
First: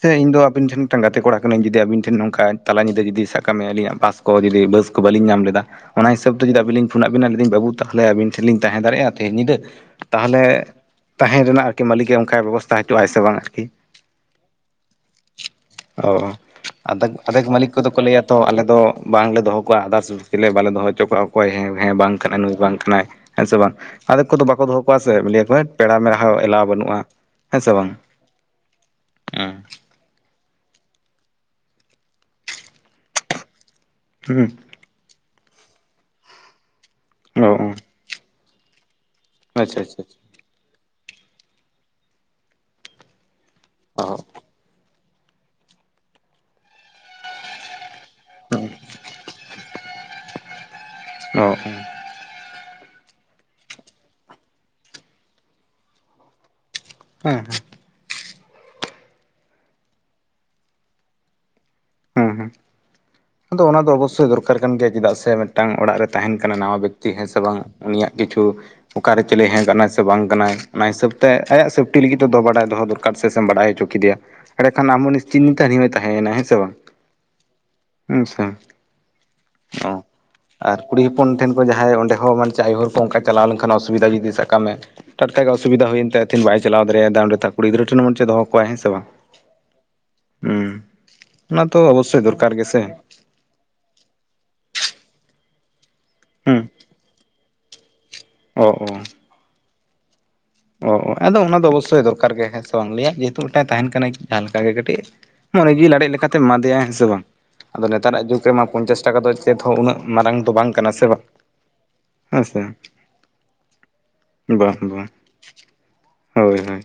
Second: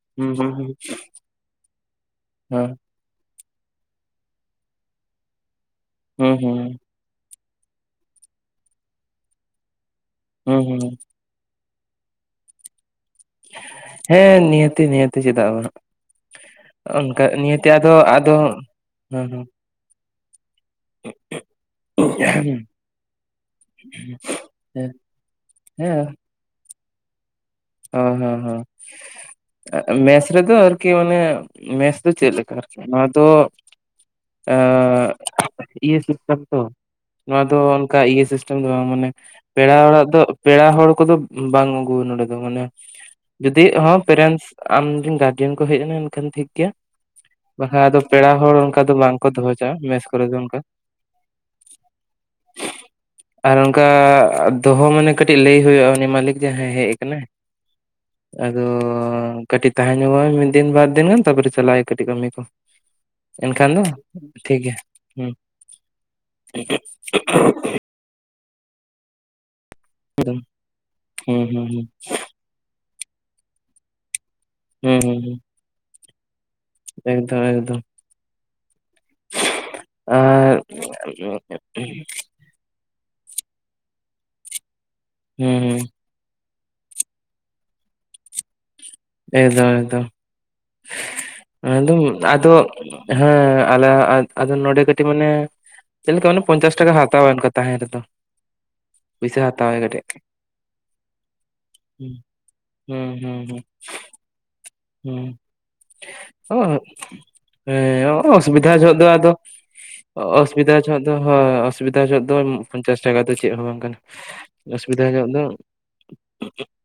ᱥᱮ ᱦᱮᱸ ᱤᱧ ᱦᱮᱸ ᱫᱚ ᱟᱵᱤᱱ ᱦᱮᱸ ᱴᱷᱮᱱ ᱢᱤᱫᱴᱟᱝ ᱜᱟᱛᱮ ᱠᱚᱲᱟ ᱠᱟᱹᱱᱟᱹᱧ ᱡᱩᱫᱤ ᱟᱵᱤᱱ ᱴᱷᱮᱱ ᱱᱚᱝᱠᱟ ᱦᱩᱸ ᱛᱟᱞᱟ ᱧᱤᱫᱟᱹ ᱡᱩᱫ ᱥᱟᱜᱠᱟᱜ ᱢᱮ ᱟᱹᱞᱤᱧᱟᱜ ᱵᱟᱥ ᱠᱚ ᱫᱤ ᱵᱟᱹᱥ ᱠᱚ ᱵᱟᱞᱤᱧ ᱧᱟᱢ ᱞᱮᱫᱟ ᱚᱱᱟ ᱦᱤᱥᱟᱹ ᱦᱩᱸ ᱦᱩᱸ ᱛᱮ ᱡᱩᱫᱤ ᱟᱹᱵᱤᱞᱤᱧ ᱯᱷᱩᱱᱟᱜ ᱵᱤᱱᱟ ᱞᱟᱹᱭᱫᱟᱹᱧ ᱵᱟᱹᱵᱩ ᱛᱟᱦᱞᱮ ᱟᱹᱵᱤᱱ ᱴᱷᱮᱱ ᱞᱤᱧ ᱛᱟᱦᱮᱸ ᱫᱟᱲᱮᱭᱟᱜᱼᱟ ᱛᱮᱦᱮ ᱧᱤᱫᱟᱹ? ᱦᱩᱸ ᱛᱟᱦᱚᱞᱮ ᱦᱩᱸ ᱛᱟᱦᱮᱸᱨᱮᱱᱟᱜ ᱟᱨᱠᱤ ᱢᱟᱹᱞᱤᱠᱮ ᱚᱝᱠᱟᱭ ᱵᱮᱵᱚᱥ ᱛᱟ ᱦᱚᱪᱚᱼᱟᱭ ᱥᱮ ᱵᱟᱝᱟ ᱟᱨᱠᱤ? ᱦᱮᱸ ᱱᱤᱦᱟᱹᱛᱤ ᱱᱤᱦᱟᱹᱛᱤ ᱪᱮᱫᱟᱜ ᱵᱟᱝ ᱟᱫᱮᱠ ᱚᱱᱠᱟ ᱟᱫᱷᱮᱠ ᱱᱤᱭᱟᱹᱛᱮ ᱢᱟᱹᱞᱤᱠ ᱠᱚᱫᱚ ᱟᱫᱚ ᱠᱚ ᱞᱟᱹᱭᱟ ᱟᱫᱚ ᱛᱚ, ᱟᱞᱮ ᱫᱚ ᱵᱟᱝᱞᱮ ᱦᱮᱸ ᱫᱚᱦᱚ ᱠᱚᱣᱟ ᱟᱫᱟᱨᱥ ᱪᱤᱞᱤ ᱦᱚᱸ ᱵᱟᱞᱮ ᱫᱚᱦᱚ ᱦᱚᱪᱚ ᱠᱚᱣᱟ ᱚᱠᱚᱭᱮᱸ ᱦᱮᱸ ᱵᱟᱝ ᱠᱟᱱᱟᱭ ᱱᱩᱭ ᱵᱟᱝ ᱠᱟᱱᱟᱭ ᱦᱮᱸ ᱥᱮ ᱵᱟᱝ᱾ ᱟᱫᱷᱮᱠ ᱠᱚᱫᱚ ᱵᱟᱠᱚ ᱫᱚᱦᱚ ᱦᱮᱸ ᱠᱚᱣᱟ ᱥᱮ, ᱞᱟᱹᱭᱟᱠᱚ ᱦᱟᱹᱴ ᱯᱮᱲᱟ ᱦᱮᱸ ᱢᱮᱲᱟ ᱦᱚᱸ ᱮᱞᱟᱣ ᱵᱟᱹᱱᱩᱜᱼᱟ᱾ ᱦᱮᱸᱥᱮ ᱵᱟᱝ? ᱦᱚᱸ ᱦᱚᱸ ᱦᱚᱸ ᱩᱸ᱾ ᱢᱮᱥ ᱨᱮᱫᱚ ᱟᱨᱠᱤ ᱚᱱᱮ ᱢᱮᱥ ᱫᱚ ᱪᱮᱫ ᱞᱮᱠᱟ ᱟᱨᱠᱤ, ᱱᱚᱣᱟ ᱫᱚ ᱦᱩᱸ ᱮᱻ [unintelligible] ᱦᱩᱸ ᱱᱚᱣᱟ ᱚ ᱫᱚ ᱚ ᱚᱝᱠᱟ ᱥᱤᱥ ᱟᱫᱚ ᱢᱟᱱᱮ ᱯᱮᱲᱟ ᱟᱪᱪᱷᱟ ᱟᱪᱪᱷᱟ ᱚᱲᱟᱜ ᱫᱚ ᱯᱮᱲᱟ ᱦᱚᱲ ᱠᱚᱫᱚ ᱵᱟᱝ ᱟᱹᱜᱩ ᱱᱚᱰᱮ ᱫᱚ ᱢᱟᱱᱮ, ᱡᱩᱫᱤ ᱦᱚᱸ ᱚ ᱯᱮᱨᱮᱱᱥ ᱟᱢ ᱨᱤᱱ ᱜᱟᱨᱡᱮᱱ ᱠᱚ ᱦᱮᱡ ᱮᱱᱟ ᱮᱱᱠᱷᱟᱱ ᱴᱷᱤᱠ ᱜᱮᱭᱟ, ᱵᱟᱠᱷᱟᱡ ᱟᱫᱚ ᱯᱮᱲᱟ ᱦᱚᱲ ᱚᱝᱠᱟ ᱫᱚ ᱵᱟᱝ ᱠᱚ ᱫᱚᱦᱚ ᱪᱚᱜᱟᱼᱟ, ᱢᱮᱥ ᱠᱚᱨᱮ ᱫᱚ ᱚᱱᱠᱟ ᱚᱻᱚ᱾ ᱟᱨ ᱚᱝᱠᱟ ᱫᱳᱦᱳ ᱢᱟᱱᱮ ᱠᱟᱹᱴᱤᱡ ᱞᱟᱹᱭ ᱦᱩᱭᱩᱜᱼᱟ ᱩᱱᱤ ᱢᱟᱹᱞᱤᱠ ᱡᱟᱦᱟᱸᱭ ᱦᱮᱜ ᱦᱮᱸ ᱟᱫᱚᱻ ᱠᱟᱹᱴᱤᱜ ᱛᱟᱦᱮᱸ ᱧᱚᱜᱚᱜᱼᱟᱭ ᱢᱤᱫ ᱫᱤᱱ ᱵᱟᱨ ᱫᱤᱱ ᱜᱟᱱ ᱛᱟᱯᱚᱨᱮ ᱪᱟᱞᱟᱜ ᱟᱭ ᱠᱟᱹᱴᱤᱡ ᱦᱮᱸ ᱠᱟᱹᱢᱤ ᱠᱚ᱾ ᱦᱮᱸ ᱟᱫᱚ ᱚᱱᱟ ᱫᱚ ᱚᱵᱚᱥᱥᱳᱭ ᱫᱚᱨᱠᱟᱨ ᱴᱷᱤᱠ ᱠᱟᱱ ᱜᱮᱭᱟ ᱪᱮᱫᱟᱜ ᱥᱮ ᱦᱩᱸ ᱢᱤᱫᱴᱟᱝ ᱚᱲᱟᱜ ᱨᱮ ᱛᱟᱦᱮᱱ ᱠᱟᱱᱟ ᱱᱟᱣᱟ ᱵᱮᱠᱛᱤ ᱦᱮᱸ ᱥᱮ ᱵᱟᱝ ᱩᱱᱤᱭᱟᱜ ᱠᱤᱪᱷᱩ ᱚᱠᱟᱨᱮ ᱪᱮᱞᱮ ᱦᱮᱸ ᱠᱟᱱᱟᱭ ᱥᱮ ᱵᱟᱝ ᱮᱠᱫᱚᱢ ᱠᱟᱱᱟᱭ, ᱚᱱᱟ ᱦᱤᱥᱟᱹᱵᱽ ᱛᱮ ᱦᱩᱸ ᱦᱩᱸ ᱟᱭᱟᱜ ᱦᱩᱸ ᱥᱮᱯᱴᱤ ᱞᱟᱹᱜᱤᱫ ᱵᱟᱲᱟᱭ ᱫᱚᱦᱚ ᱫᱚᱨᱠᱟᱨ ᱥᱮ ᱥᱮᱢ ᱵᱟᱰᱟᱭ ᱦᱚᱪᱚ ᱠᱮᱫᱮᱭᱟ, ᱮᱸᱲᱮᱠᱷᱟᱱ ᱦᱩᱸ ᱟᱢ ᱦᱩᱸ ᱩᱱᱤ ᱦᱩᱸ ᱰᱤᱱᱨᱮ ᱦᱟᱹᱱᱤ ᱦᱚᱭ ᱛᱟᱦᱮᱸᱭᱮᱱᱟ, ᱦᱮᱸ ᱥᱮ? ᱵᱟᱝ ᱮᱠᱫᱚᱢ ᱮᱠᱫᱚᱢ᱾ ᱦᱮᱸᱥᱮ ᱚ ᱟᱨ ᱠᱩᱲᱤ ᱦᱚᱯᱚᱱ ᱦᱩᱸ ᱴᱷᱮᱱ ᱡᱟᱦᱟᱸᱭ ᱚᱰᱮ ᱦᱚᱸ ᱢᱟᱱᱮ ᱟᱭᱳ ᱦᱚᱲ ᱠᱚ ᱚᱱᱠᱟ ᱪᱟᱞᱟᱣ ᱞᱮᱱᱠᱷᱟᱱ ᱚᱥᱩᱵᱤᱫᱷᱟ ᱡᱩᱫᱤ ᱥᱟᱵ ᱠᱟᱜ ᱢᱮ ᱴᱟᱴᱠᱟ ᱜᱮ ᱦᱩᱸ ᱚᱥᱩᱵᱤᱫᱷᱟ ᱦᱩᱭᱮᱱ ᱛᱟᱭᱟ ᱛᱤᱦᱤᱧ ᱵᱟᱭ ᱪᱟᱞᱟᱣ ᱫᱟᱲᱮᱭᱟᱫᱟ ᱚᱰᱮ ᱠᱩᱲ ᱜᱤᱫᱽᱟᱹ ᱴᱷᱮᱱ ᱢᱚᱱᱮ ᱪᱮ ᱫᱚᱦᱚ ᱠᱚᱣᱟᱭ, ᱦᱮᱸ ᱥᱮ ᱵᱟᱝ? ᱮᱠᱫᱚᱢ ᱮᱠᱫᱚᱢ, ᱦᱩᱸ ᱚᱱᱟ ᱛᱚ ᱫᱚ ᱚᱵᱚᱥᱥᱳᱭ ᱟᱫᱚ ᱫᱚᱨᱠᱟᱨ ᱜᱮᱥᱮ ᱦᱮᱸ ᱟᱞᱮ ᱟᱜ ᱟᱫᱚ ᱠᱟᱹᱴᱤᱜ ᱢᱟᱱᱮ ᱪᱮᱫ ᱞᱮᱠᱟ ᱚᱱᱮ ᱦᱩᱸ ᱯᱚᱧᱪᱟᱥ ᱴᱟᱠᱟ ᱦᱟᱛᱟᱣᱟ ᱚᱱᱠᱟ ᱛᱟᱦᱮᱸ ᱨᱮᱫᱚ᱾ ᱚ ᱚ᱾ ᱯᱩᱭᱥᱟ ᱦᱟᱛᱟᱣᱟᱭ ᱠᱟᱹᱴᱤᱡ᱾ ᱚ ᱚ ᱟᱫᱚ ᱚᱱᱟ ᱫᱚ ᱚᱵᱚᱥᱥᱳᱭ ᱦᱩᱸ ᱫᱚᱨᱠᱟᱨ ᱜᱮᱭᱟ ᱦᱮᱸ ᱥᱮ ᱵᱟᱝ ᱦᱩᱸ ᱩᱱᱤᱭᱟᱜ ᱦᱩᱸ ᱡᱮᱦᱮᱛᱩ ᱦᱩᱸ ᱢᱤᱫᱴᱟᱝ ᱮ ᱛᱟᱦᱮᱱ ᱠᱟᱱᱟᱭ ᱡᱟᱦᱟᱸ ᱞᱮᱠᱟ ᱜᱮ ᱠᱟᱹᱴᱤᱡ ᱦᱩᱸ ᱢᱚᱱᱮ ᱡᱤᱣᱤ ᱞᱟᱲᱮᱡ ᱞᱮᱠᱟᱛᱮᱢ ᱚ ᱮᱢᱟᱫᱮᱭᱟ, ᱦᱮᱸ ᱥᱮ ᱵᱟᱝ? ᱟᱫᱚ ᱱᱮᱛᱟᱨᱟᱜ ᱦᱮᱸ ᱡᱩᱜᱽ ᱨᱮᱢᱟ ᱚᱥᱩᱵᱤᱫᱷᱟ ᱡᱚᱦᱚᱜ ᱯᱚᱧᱪᱟᱥ ᱫᱚ ᱴᱟᱠᱟ ᱟᱫᱚ, ᱪᱮᱫ ᱦᱚᱸ ᱩᱱᱟᱹᱜ ᱢᱟᱨᱟᱝ ᱫᱚ ᱵᱟᱝ ᱚᱥᱩᱵᱤᱫᱷᱟ ᱠᱟᱱᱟ ᱡᱚᱦᱚᱜ ᱥᱮ ᱫᱚ, ᱵᱟᱝ ᱦᱳᱭ ᱚᱥᱩᱵᱤᱫᱷᱟ ᱡᱚᱦᱚᱜ ᱫᱚ, ᱦᱮᱸ ᱥᱮ ᱯᱚᱸᱧᱪᱟᱥ ᱴᱟᱠᱟ ᱫᱚ ᱪᱮᱫ ᱦᱚᱸ ᱵᱟᱝ ᱠᱟᱱᱟ, ᱵᱟᱝ ᱚᱥᱩᱵᱤᱫᱷᱟ ᱵᱟᱝ ᱧᱚᱜ ᱫᱚ ᱦᱳᱭ ᱦᱳᱭ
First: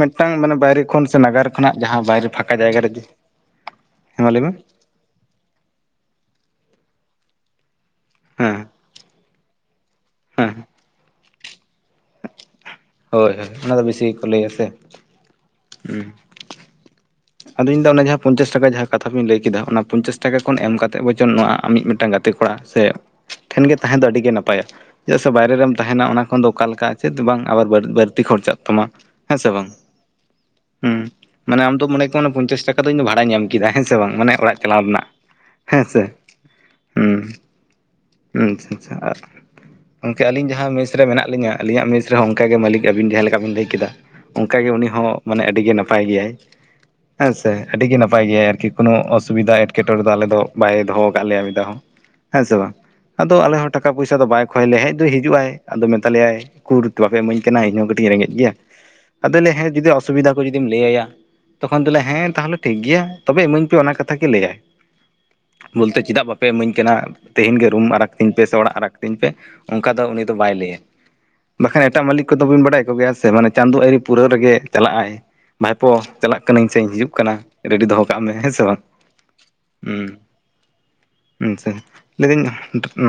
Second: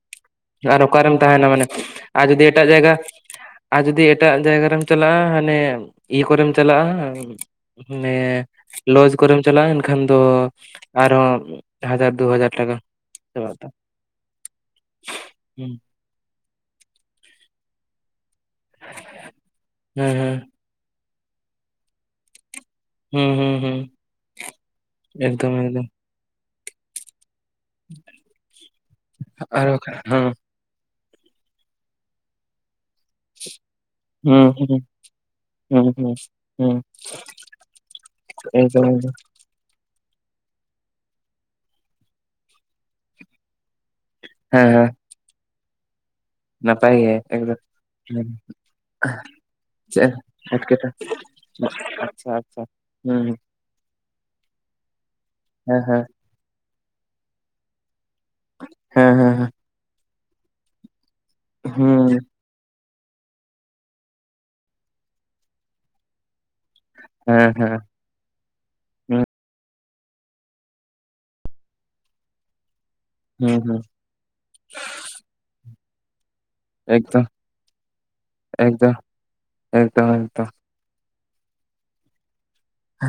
ᱢᱤᱫᱴᱟᱝ ᱢᱟᱱᱮ ᱟᱨ ᱵᱟᱭᱨᱮ ᱠᱷᱚᱱ ᱚᱠᱟᱨᱮᱢ ᱥᱮ ᱱᱟᱜᱟᱨ ᱛᱟᱦᱮᱱᱟ ᱢᱟᱱᱮ ᱠᱷᱚᱱᱟᱜ ᱡᱟᱦᱟᱸ ᱟᱨ ᱵᱟᱭᱨᱮ ᱡᱩᱫᱤ ᱯᱷᱟᱸᱠᱟ ᱮᱴᱟᱜ ᱨᱮ ᱡᱟᱭᱜᱟ, ᱦᱮᱸ ᱟᱨ ᱡᱩᱫᱤ ᱢᱟ ᱮᱴᱟᱜ ᱞᱟᱹᱭ ᱢᱮ ᱡᱟᱭᱜᱟ ᱨᱮᱢ ᱪᱟᱞᱟᱜᱼᱟ ᱦᱟᱱᱮ ᱤᱭᱟᱹ ᱠᱚᱨᱮᱢ ᱪᱟᱞᱟᱜᱼᱟ, ᱢᱟᱱᱮ ᱦᱮᱸ ᱞᱚᱡᱽ ᱠᱚᱨᱮᱢ ᱪᱟᱞᱟᱜᱼᱟ ᱮᱱᱠᱷᱟᱱ ᱫᱚ, ᱦᱮᱸ ᱟᱨᱦᱚᱸ ᱦᱟᱡᱟᱨ ᱫᱩ ᱦᱟᱡᱟᱨ ᱴᱟᱠᱟ ᱦᱳᱭ ᱦᱳᱭ ᱪᱟᱵᱟᱜ ᱛᱟᱢᱟ ᱚᱱᱟᱫᱚ ᱵᱤᱥᱤ ᱜᱮ ᱠᱚ ᱞᱟᱹᱭᱟ ᱥᱮ? ᱦᱩᱸ ᱟᱫᱚ ᱤᱧ ᱫᱚ ᱚᱱᱟ ᱡᱟᱦᱟᱸ ᱯᱚᱧᱪᱟᱥ ᱴᱟᱠᱟ ᱡᱟᱦᱟᱸ ᱠᱟᱛᱷᱟ ᱵᱤᱱ ᱞᱟᱹᱭ ᱠᱮᱫᱟ, ᱚᱱᱟ ᱦᱮᱸ ᱯᱚᱧᱪᱟᱥ ᱦᱮᱸ ᱴᱟᱠᱟ ᱠᱷᱚᱱ ᱮᱢ ᱠᱟᱛᱮ ᱠᱟᱛᱮᱫ ᱵᱚᱪᱚᱱ ᱱᱚᱣᱟ ᱟᱢᱤᱡ ᱢᱤᱫᱴᱟᱝ ᱜᱟᱛᱮ ᱠᱚᱲᱟ ᱥᱮ ᱦᱩᱸ ᱦᱩᱸ ᱴᱷᱮᱱ ᱜᱮ ᱦᱩᱸ ᱛᱟᱦᱮᱸ ᱫᱚ ᱟᱹᱰᱤ ᱜᱮ ᱱᱟᱯᱟᱭᱟ, ᱪᱮᱫᱟᱜ ᱥᱮ ᱮᱠᱫᱚᱢ ᱵᱟᱭᱨᱮ ᱨᱮᱢ ᱮᱠᱫᱚᱢ ᱛᱟᱦᱮᱱᱟ ᱚᱱᱟ ᱠᱷᱚᱱ ᱫᱚ ᱚᱠᱟ ᱞᱮᱠᱟ ᱪᱮᱫ ᱵᱟᱝ ᱟᱵᱟᱨ ᱵᱟᱨ ᱵᱟᱹᱲᱛᱤ ᱠᱷᱚᱨᱪᱟᱜ ᱛᱟᱢᱟ, ᱦᱮᱸ ᱥᱮ ᱟᱨ ᱵᱟᱝ? ᱵᱟᱠᱷᱟᱱ ᱦᱮᱸ ᱦᱮᱸ ᱢᱟᱱᱮ ᱟᱢ ᱫᱚ ᱢᱚᱱᱮ ᱠᱚᱜ ᱢᱮ ᱚᱱᱟ ᱯᱚᱧᱪᱟᱥ ᱴᱟᱠᱟ ᱫᱚ ᱤᱧᱫᱚ ᱵᱷᱟᱲᱟᱧ ᱮᱢ ᱠᱮᱫᱟ, ᱦᱮᱸᱥᱮ ᱵᱟᱝ? ᱢᱟᱱᱮ ᱦᱩᱸ ᱚᱲᱟᱜ ᱪᱟᱞᱟᱣ ᱦᱩᱸ ᱨᱮᱱᱟᱜ᱾ ᱦᱮᱸ ᱦᱩᱸ ᱥᱮ ᱦᱩᱸ ᱦᱩᱸ᱾ ᱟᱪᱪᱷᱟ ᱮᱠᱫᱚᱢ ᱟᱪᱪᱷᱟ, ᱮᱠᱫᱚᱢ ᱟᱨ ᱜᱚᱢᱠᱮ ᱟᱹᱞᱤᱧ ᱡᱟᱦᱟᱸ ᱢᱮᱥ ᱨᱮ ᱢᱮᱱᱟᱜ ᱞᱤᱧᱟᱹ ᱟᱹᱞᱤᱧᱟᱜ ᱢᱮᱥ ᱨᱮᱦᱚᱸ ᱚᱱᱠᱟᱜᱮ ᱢᱟᱹᱞᱤᱠ ᱟᱵᱤᱱ ᱡᱟᱦᱟᱸ ᱞᱮᱠᱟ ᱵᱤᱱ ᱞᱟᱹᱭ ᱠᱮᱫᱟ᱾ ᱦᱮᱸ ᱚᱱᱠᱟᱜᱮ ᱩᱱᱤ ᱦᱮᱸ ᱦᱚᱸ ᱢᱟᱱᱮ ᱟᱹᱰᱤ ᱜᱮ ᱱᱟᱯᱟᱭ ᱜᱮᱭᱟᱭ᱾ ᱱᱟᱯᱟᱭ ᱜᱮ ᱦᱮᱸᱥᱮ ᱮᱠᱫᱚᱢ ᱟᱹᱰᱤ ᱜᱮ ᱦᱮᱸ ᱱᱟᱯᱟᱭ ᱜᱮᱭᱟᱭ ᱟᱨᱠᱤ ᱠᱳᱱᱳ ᱚᱥᱩᱵᱤᱫᱟ ᱮᱸᱴᱠᱮᱴᱚᱬᱮ ᱫᱚ ᱪᱮᱫ ᱟᱞᱮ ᱫᱚ ᱵᱟᱭ ᱮᱴᱠᱮᱴᱚᱬᱮ ᱫᱚᱦᱚ ᱠᱟᱜ ᱞᱮᱭᱟ ᱢᱤᱫ ᱫᱷᱟᱣ ᱦᱚᱸ᱾ ᱟᱪᱪᱷᱟ ᱦᱮᱸ ᱥᱮ ᱟᱪᱪᱷᱟ ᱵᱟᱝ ᱦᱩᱸ ᱟᱫᱚ ᱟᱞᱮ ᱦᱚᱸ ᱴᱟᱠᱟ ᱯᱚᱭᱥᱟ ᱫᱚ ᱵᱟᱭ ᱠᱷᱚᱭ ᱞᱮᱭᱟ ᱦᱮᱡ ᱫᱚ ᱦᱤᱡᱩᱜ ᱟᱭ ᱦᱮᱸ ᱟᱫᱚ ᱦᱮᱸ ᱢᱮᱛᱟᱞᱮᱭᱟᱭ ᱩᱠᱩᱨ ᱛᱚ ᱵᱟᱯᱮ ᱤᱢᱟᱹᱧ ᱠᱟᱱᱟ ᱤᱧ ᱦᱚᱸ ᱠᱟᱹᱴᱤᱡ ᱤᱧ ᱨᱮᱜᱮᱡ ᱜᱮᱭᱟ ᱟᱫᱚᱭ ᱞᱮᱭᱟ ᱦᱮᱸ ᱡᱩᱫᱤ ᱚᱥᱩᱵᱤᱫᱟ ᱠᱚ ᱡᱩᱫᱤᱢ ᱞᱟᱹᱭᱟᱭᱟ ᱛᱚᱠᱷᱚᱱ ᱫᱚᱞᱮ ᱦᱩᱸ ᱦᱮᱸ ᱛᱟᱦᱚᱞᱮ ᱴᱷᱤᱠ ᱜᱮᱭᱟ ᱛᱚᱵᱮ ᱤᱢᱟᱹᱧ ᱯᱮ ᱚᱱᱟ ᱠᱟᱛᱷᱟ ᱜᱮ ᱞᱟᱹᱭᱟᱭ ᱵᱚᱞᱛᱮ ᱪᱮᱫᱟᱜ ᱵᱟᱯᱮ ᱤᱢᱟᱹᱧ ᱠᱟᱱᱟ ᱦᱮᱸ ᱛᱮᱦᱤᱧ ᱜᱮ ᱦᱮᱸ ᱨᱩᱢ ᱟᱲᱟᱜ ᱛᱤᱧ ᱯᱮ ᱥᱮ ᱚᱲᱟᱜ ᱟᱲᱟᱜᱽ ᱛᱤᱧ ᱦᱩᱸ ᱯᱮ ᱚᱱᱠᱟ ᱫᱚ ᱩᱱᱤ ᱫᱚ ᱵᱟᱭ ᱞᱟᱹᱭᱟ ᱵᱟᱠᱷᱟᱱ ᱮᱴᱟᱜ ᱢᱟᱹᱞᱤᱠ ᱠᱚᱫᱚ ᱵᱤᱱ ᱵᱟᱲᱟᱭ ᱠᱚᱜᱮᱭᱟ ᱥᱮ ᱢᱟᱱᱮ ᱪᱟᱸᱫᱳ ᱦᱩᱸ ᱟᱣᱨᱤ ᱯᱩᱨᱟᱹᱣ ᱨᱮᱜᱮ ᱪᱟᱞᱟᱜᱼᱟᱭ ᱵᱷᱟᱭᱯᱚ ᱪᱟᱞᱟᱜ ᱠᱟᱹᱱᱟᱹᱧ ᱥᱮᱧ ᱦᱤᱡᱩᱜ ᱮᱠᱫᱚᱢ ᱠᱟᱱᱟ ᱨᱮᱰᱤ ᱫᱚᱦᱚ ᱠᱟᱜ ᱢᱮ ᱦᱮᱸ ᱥᱮ ᱵᱟᱝ ᱮᱠᱫᱚᱢ ᱦᱩᱸ ᱮᱠᱫᱚᱢ [inaudible] ᱮᱠᱫᱚᱢ [inaudible] ᱞᱟᱹᱭᱫᱟᱹᱧ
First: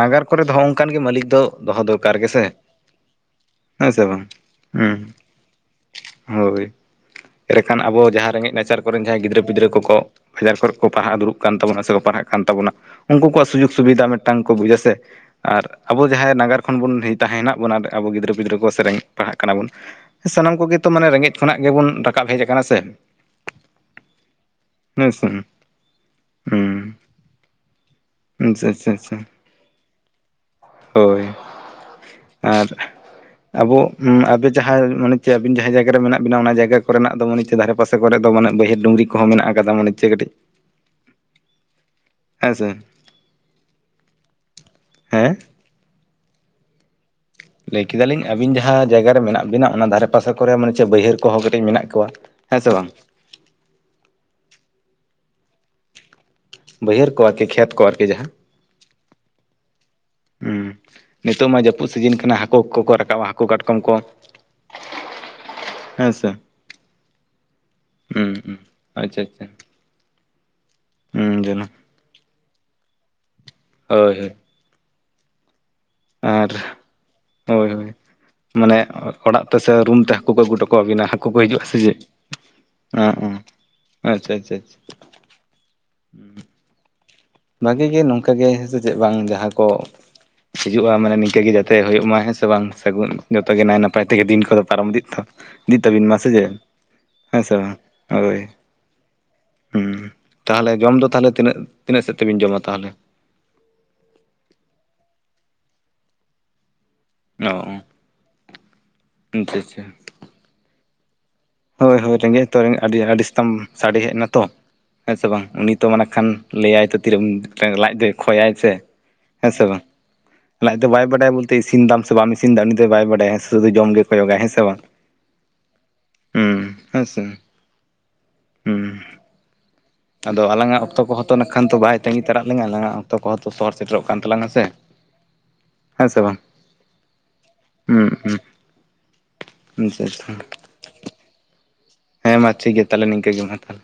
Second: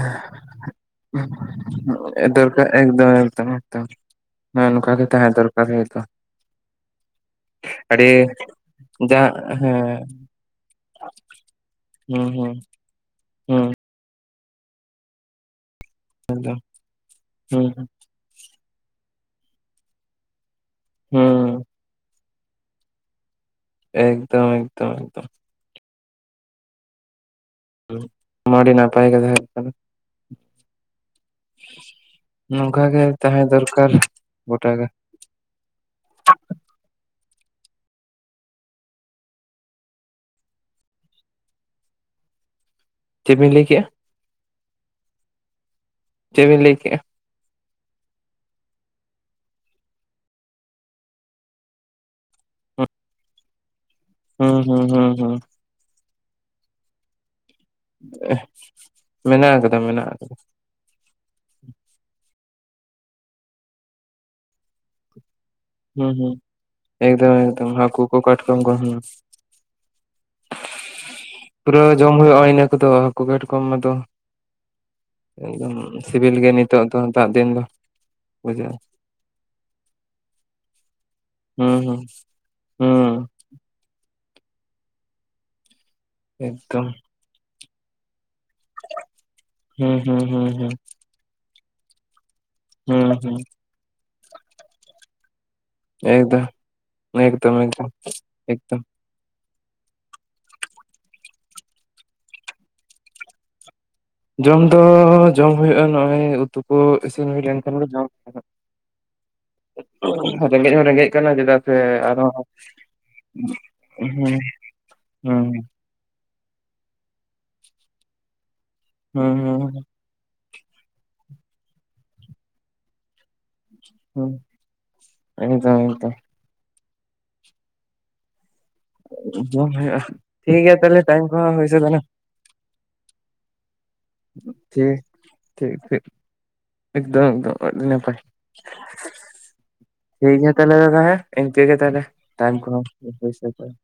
ᱱᱟᱜᱟᱨ ᱠᱚᱨᱮ ᱫᱚ ᱱᱚ ᱚᱱᱠᱟᱱ ᱜᱮ ᱢᱟᱹᱞᱤᱠ ᱫᱚ ᱫᱚᱦᱚ ᱫᱚᱨᱠᱟᱨ ᱜᱮᱥᱮ ᱮᱠᱫᱚᱢ ᱮᱠᱫᱚᱢ ᱮᱠᱫᱚᱢ ᱦᱮᱸ ᱥᱮ ᱵᱟᱝ ᱦᱮᱸ ᱱᱚᱝᱠᱟ ᱜᱮ ᱦᱩᱸ ᱛᱟᱦᱮᱸ ᱫᱚᱨᱠᱟᱨ ᱦᱮᱸ ᱛᱚ ᱦᱳᱭ ᱮᱲᱮᱠᱷᱟᱱ ᱟᱵᱚ ᱡᱟᱦᱟᱸ ᱨᱮᱸᱜᱮᱡ ᱱᱟᱪᱟᱨ ᱠᱚᱨᱮᱱ ᱡᱟᱦᱟᱸᱭ ᱜᱤᱫᱽᱨᱟᱹ ᱡᱟᱦᱟᱸ ᱯᱤᱫᱽᱨᱟᱹ ᱠᱚ ᱠᱚ ᱵᱟᱡᱟᱨ ᱠᱚᱨᱮ ᱠᱚ ᱯᱟᱲᱦᱟᱜ ᱫᱩᱲᱩᱵ ᱠᱟᱱ ᱛᱟᱵᱚᱱᱟ ᱥᱮᱠᱚ ᱯᱟᱲᱦᱟᱜ ᱦᱮᱸ ᱦᱩᱸ ᱠᱟᱱ ᱦᱩᱸ ᱛᱟᱵᱚᱱᱟ ᱩᱱᱠᱩ ᱠᱚᱣᱟᱜ ᱦᱩᱸ ᱥᱩᱡᱳᱜᱽ ᱥᱩᱵᱤᱫᱷᱟ ᱢᱤᱫᱴᱟᱝ ᱠᱚ ᱵᱩᱡᱟ ᱥᱮ ᱟᱨ ᱟᱵᱚ ᱡᱟᱦᱟᱸᱭ ᱮᱠᱫᱚᱢ ᱱᱟᱜᱟᱨ ᱠᱷᱚᱱ ᱵᱚᱱ ᱛᱟᱦᱮᱸ ᱦᱮᱱᱟᱜ ᱵᱚᱱᱟ ᱦᱩᱸ ᱟᱵᱚ ᱜᱤᱫᱽᱨᱟᱹ ᱯᱤᱫᱽᱨᱟᱹ ᱠᱚ ᱥᱮᱨᱮᱧ ᱯᱟᱲᱦᱟᱜ ᱠᱟᱱᱟ ᱵᱚᱱ ᱥᱟᱱᱟᱢ ᱠᱚᱜᱮ ᱛᱚ ᱢᱟᱱᱮ ᱨᱮᱸᱜᱮᱡ ᱠᱷᱚᱱᱟᱜ ᱦᱩᱸ ᱜᱮᱵᱚᱱ ᱨᱟᱠᱟᱵ ᱦᱮᱡ ᱟᱠᱟᱱᱟ ᱥᱮ ᱮᱠᱫᱚᱢ ᱮᱠᱫᱚᱢ ᱮᱠᱫᱚᱢ ᱦᱮᱸᱥᱮ ᱦᱩᱸ ᱱᱚᱣᱟ ᱟᱪᱪᱷᱟ ᱟᱹᱰᱤ ᱟᱪᱪᱷᱟ ᱱᱟᱯᱟᱭ ᱟᱪᱪᱷᱟ ᱠᱟᱛᱷᱟ ᱦᱩᱭᱩᱜ ᱠᱟᱱᱟ [inaudible] ᱦᱳᱭ ᱟᱨ ᱱᱚᱝᱠᱟ ᱜᱮ ᱛᱟᱦᱮᱸ ᱟᱵᱚ ᱫᱚᱨᱠᱟᱨ ᱟᱵᱮ ᱜᱚᱴᱟ ᱜᱮ ᱡᱟᱦᱟᱸᱭ ᱢᱟᱱᱮ ᱪᱮ ᱟᱹᱵᱤᱱ ᱡᱟᱦᱟᱸ ᱡᱟᱭᱜᱟ ᱨᱮ ᱢᱮᱱᱟᱜ ᱵᱤᱱᱟ ᱚᱱᱟ ᱡᱟᱭᱜᱟ ᱠᱚᱨᱮᱱᱟᱜ ᱫᱚ ᱢᱟᱱᱮ? ᱪᱮ ᱫᱷᱟᱨᱮ ᱯᱟᱥᱮ ᱠᱚᱨᱮ ᱫᱚ ᱢᱟᱱᱮ ᱵᱟᱹᱭᱦᱟᱹᱲ ᱰᱩᱝᱨᱤ ᱠᱚᱦ ᱢᱮᱱᱟᱜ ᱟᱠᱟᱫᱟ ᱢᱟᱱᱮ ᱪᱮᱫ ᱠᱟᱹᱴᱤᱡ। ᱦᱮᱸ ᱥᱮ ᱪᱮᱫᱵᱤᱱ ᱞᱟᱹᱭ ᱠᱮᱫᱼᱟ? [inaudible] ᱦᱮᱸ ᱪᱮᱫᱵᱤᱱ ᱞᱟᱹᱭ ᱠᱮᱜᱼᱟ? ᱞᱟᱹᱭ ᱠᱮᱫᱟᱞᱤᱧ ᱟᱹᱵᱤᱱ ᱡᱟᱦᱟᱸ ᱡᱟᱭᱜᱟ ᱨᱮ ᱢᱮᱱᱟᱜ ᱵᱤᱱᱟ ᱚᱱᱟ ᱫᱷᱟᱨᱮ ᱯᱟᱥᱮ ᱠᱚᱨᱮ ᱢᱟᱱᱮ ᱪᱮᱫ ᱵᱟᱹᱭᱦᱟᱹᱲ ᱠᱚᱦᱚᱸ ᱠᱟᱹᱴᱤᱡ ᱢᱮᱱᱟᱜ ᱠᱚᱣᱟ? ᱦᱮᱸ ᱥᱮ ᱦᱩᱸ ᱵᱟᱝ ᱦᱩᱸ ᱦᱩᱸ ᱦᱩᱸ ᱦᱩᱸ ᱵᱟᱹᱭᱦᱟᱹᱲ ᱠᱚ ᱟᱨᱠᱤ ᱠᱷᱮᱛ ᱠᱚ ᱟᱨᱠᱤ ᱡᱟᱦᱟᱸ ᱮᱦᱻ ᱢᱮᱱᱟᱜ ᱠᱟᱫᱟ ᱢᱮᱱᱟᱜ ᱟᱠᱟᱫᱟ। ᱦᱩᱸ ᱱᱤᱛᱚᱜ ᱢᱟ ᱡᱟᱹᱯᱩᱫ ᱥᱤᱡᱤᱱ ᱠᱟᱱᱟ ᱦᱟᱹᱠᱩ ᱠᱚᱠᱚ ᱨᱟᱠᱟᱵ ᱟ ᱦᱟᱹᱠᱩ ᱠᱟᱴᱠᱚᱢ ᱠᱚ। ᱦᱮᱸ ᱦᱩᱸ ᱦᱩᱸ ᱥᱮ ᱮᱠᱫᱚᱢ ᱮᱠᱫᱚᱢ ᱦᱟᱹᱠᱩ ᱠᱚ ᱦᱩᱸ ᱠᱟᱴᱠᱚᱢ ᱠᱚ ᱦᱩᱸ। ᱟᱪᱪᱷᱟ ᱟᱪᱪᱷᱟ ᱦᱩᱸ ᱡᱮᱱᱚ ᱯᱩᱨᱟᱹ ᱡᱚᱢ ᱦᱩᱭᱩᱜᱼᱟ ᱤᱱᱟᱹ ᱠᱚᱫᱚ ᱦᱟᱹᱠᱩ ᱜᱮᱴᱠᱚᱢ ᱟᱫᱚ। ᱦᱳᱭ ᱦᱳᱭ ᱮᱠᱫᱚᱢ ᱥᱤᱵᱤᱞ ᱜᱮ ᱟᱨ ᱱᱤᱛᱚᱜ ᱫᱚ ᱫᱟᱜ ᱫᱤᱱ ᱫᱚ ᱦᱳᱭ ᱦᱳᱭ ᱵᱩᱡᱷᱟᱹᱜᱼᱟ। ᱢᱟᱱᱮ ᱚᱲᱟᱜ ᱛᱮ ᱥᱮ ᱨᱩᱢ ᱛᱮ ᱦᱟᱹᱠᱩ ᱠᱚ ᱟᱹᱜᱩ ᱦᱚᱴᱚ ᱠᱚᱣᱟᱵᱤᱱᱟ ᱦᱟᱹᱠᱩ ᱠᱚ ᱦᱤᱡᱩᱜᱼᱟ ᱥᱮ ᱦᱩᱸ ᱦᱩᱸ ᱪᱮᱫᱸ। ᱦᱩᱸ [inaudible] ᱟᱪᱪᱷᱟ ᱟᱪᱷᱟ ᱟᱪᱷᱟ ᱮᱠᱫᱚᱢ ᱵᱷᱟᱜᱤ ᱜᱮ ᱱᱚᱝᱠᱟ ᱜᱮ ᱦᱮᱸ ᱥᱮ ᱪᱮᱫ ᱵᱟᱝ ᱡᱟᱦᱟᱸ ᱠᱚ ᱦᱩᱸ ᱦᱩᱸ ᱦᱩᱸ ᱦᱩᱸ ᱦᱤᱡᱩᱜᱼᱟ ᱢᱟᱱᱮ ᱱᱤᱝᱠᱟᱹᱮ ᱡᱟ ᱼᱼ ᱛᱮ ᱦᱩᱭᱩᱜ ᱢᱟ ᱦᱮᱸ ᱥᱮ ᱵᱟᱝ ᱦᱩᱸ ᱥᱟᱹᱜᱩᱱ ᱦᱩᱸ ᱡᱚᱛᱚᱜᱮ ᱱᱟᱭ ᱱᱟᱯᱟᱭ ᱛᱮᱜᱮ ᱫᱤᱱ ᱠᱚᱫᱚ ᱯᱟᱨᱚᱢ ᱤᱫᱤᱜ ᱛᱚ ᱼᱼ ᱤᱫᱤ [inaudible] ᱛᱟᱹᱵᱤᱱ ᱢᱟᱥᱮ ᱪᱮ ᱮᱠᱫᱚᱢ ᱦᱮᱸ ᱥᱮ ᱮᱠᱫᱚᱢ ᱵᱟᱝ ᱮᱠᱫᱚᱢ ᱦᱳᱭ᱾ ᱮᱠᱫᱚᱢ ᱦᱮᱸ ᱛᱟᱦᱞᱮ ᱡᱚᱢ ᱫᱚ ᱛᱟᱦᱞᱮ ᱛᱤᱱᱟᱹᱜ ᱛᱤᱱᱟᱹᱜ ᱥᱮᱫ ᱛᱮᱵᱤᱱ ᱡᱚᱢᱟ ᱛᱟᱦᱞᱮ? ᱡᱚᱢ ᱫᱚ ᱡᱚᱢ ᱦ ᱦᱩᱭᱩᱜᱼᱟ ᱱᱚᱜᱼᱚᱭ ᱼᱼ ᱩᱛᱩ ᱠᱚ ᱤᱥᱤᱱ ᱦᱤᱭ ᱚ ᱞᱮᱱᱠᱷᱟᱱ ᱜᱮ ᱡᱚᱢ ᱜᱟᱱᱚᱜ ᱟᱪᱪᱷᱟ ᱟᱪᱪᱷᱟ [inaudible] ᱨᱮᱸᱜᱮᱡ ᱦᱚᱸ ᱨᱮᱸᱜᱮᱡ ᱠᱟᱱᱟ᱾ ᱡᱮᱫᱟᱜ [unintelligible] ᱦᱳᱭ ᱦᱳᱭ ᱨᱮᱸᱜᱮᱡ ᱛᱚ ᱟᱹᱰᱤ ᱟᱹᱰᱤ ᱥᱟᱛᱟᱢ ᱥᱟᱰᱮ ᱦᱩᱸ ᱦᱮᱡ ᱮᱱᱟ ᱛᱚ᱾ ᱦᱮᱸ ᱥᱮ ᱵᱟᱝ ᱦᱩᱸ ᱩᱱᱤ ᱼᱼ ᱛᱚ ᱢᱟᱱᱮ ᱠᱷᱟᱱ ᱞᱟᱹᱭᱟᱭ ᱛᱚ ᱛᱤᱨᱮ ᱞᱟᱡ ᱫᱚ ᱠᱷᱚᱭᱟᱭ ᱥᱮ ᱦᱩᱸ ᱦᱮᱸ ᱥᱮ ᱵᱟᱝ ᱦᱩᱸ ᱞᱟᱡ ᱫᱚ ᱵᱟᱭ ᱵᱟᱰᱟᱭᱟ ᱵᱚᱞᱛᱮ ᱤᱥᱤᱱ ᱫᱟᱢ ᱥᱮ ᱵᱟᱢ ᱤᱥᱤᱱᱫᱟ ᱩᱱᱤᱫ ᱫᱚ ᱵᱟᱭ ᱵᱟᱰᱟᱭᱟ ᱥᱩᱫᱩ ᱡᱚᱢ ᱜᱮ ᱦᱩᱸ ᱠᱚᱭᱚᱜᱟᱭ᱾ ᱦᱮᱸ ᱥᱮ ᱵᱟᱝ? ᱮᱠᱫᱚᱢ [inaudible] ᱦᱩᱸ ᱦᱮᱸ ᱥᱮ ᱦᱮᱸ ᱡᱚᱢ ᱦᱩᱭᱩᱜᱼᱟ ᱟᱫᱚ ᱴᱷᱤᱠ ᱜᱮᱭᱟ ᱟᱞᱟᱝᱟᱜ ᱛᱟᱦᱚᱞᱮ ᱚᱠᱛᱚ ᱴᱟᱭᱤᱢ ᱠᱚᱦᱛᱚ ᱠᱚᱦᱚᱸ ᱱᱟᱠᱷᱟᱱ ᱦᱩᱭ ᱛᱚ ᱥᱟᱹᱛ ᱵᱟᱭ ᱮᱱᱟ ᱛᱟᱸᱜᱤ ᱥᱮᱴᱮᱨᱟᱜ ᱞᱟᱧᱟ ᱟᱞᱝᱟᱜ ᱚᱠᱛᱚ ᱠᱚᱦᱚᱸ ᱛᱚ ᱥᱚᱦᱚᱨ ᱥᱮᱴᱮᱨᱚᱜ ᱠᱟᱱ ᱛᱟᱞᱟᱝᱟ ᱥᱮ᱾ ᱴᱷᱤᱠ ᱴᱷᱤᱠ ᱦᱮᱸ ᱥᱮ ᱵᱟᱝ ᱮᱠᱫᱚᱢ ᱮᱠᱫᱚᱢ ᱟᱹᱰᱤ ᱦᱩᱸ ᱱᱟᱯᱟᱭ। ᱦᱩᱸ ᱟᱪᱪᱷᱟ ᱴᱷᱤᱠ ᱟᱪᱪᱷᱟ ᱜᱮᱭᱟ ᱛᱟᱦᱞᱮ ᱫᱟᱫᱟ ᱦᱮᱸ ᱤᱱᱠᱟᱹ ᱜᱮ ᱛᱟᱦᱞᱮ ᱦᱮᱸ ᱢᱟ ᱴᱟᱭᱤᱢ ᱴᱷᱤᱠ ᱠᱚᱦᱚᱸ ᱜᱮᱭᱟ ᱛᱟᱦᱚᱞᱮ ᱱᱤᱝᱠᱟᱹ ᱦᱩᱭ ᱜᱮ ᱥᱟᱹᱛ ᱢᱟ ᱮᱱᱟ ᱛᱟᱦᱚᱞᱮ [inaudible]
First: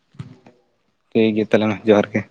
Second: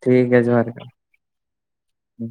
ᱴᱷᱤᱠ ᱜᱮᱭᱟ ᱡᱚᱦᱟᱨ ᱜᱮ। ᱴᱷᱤᱠ ᱜᱮᱭᱟ ᱛᱟᱦᱚᱞᱮ ᱢᱟ ᱡᱚᱦᱟᱨ ᱜᱮ।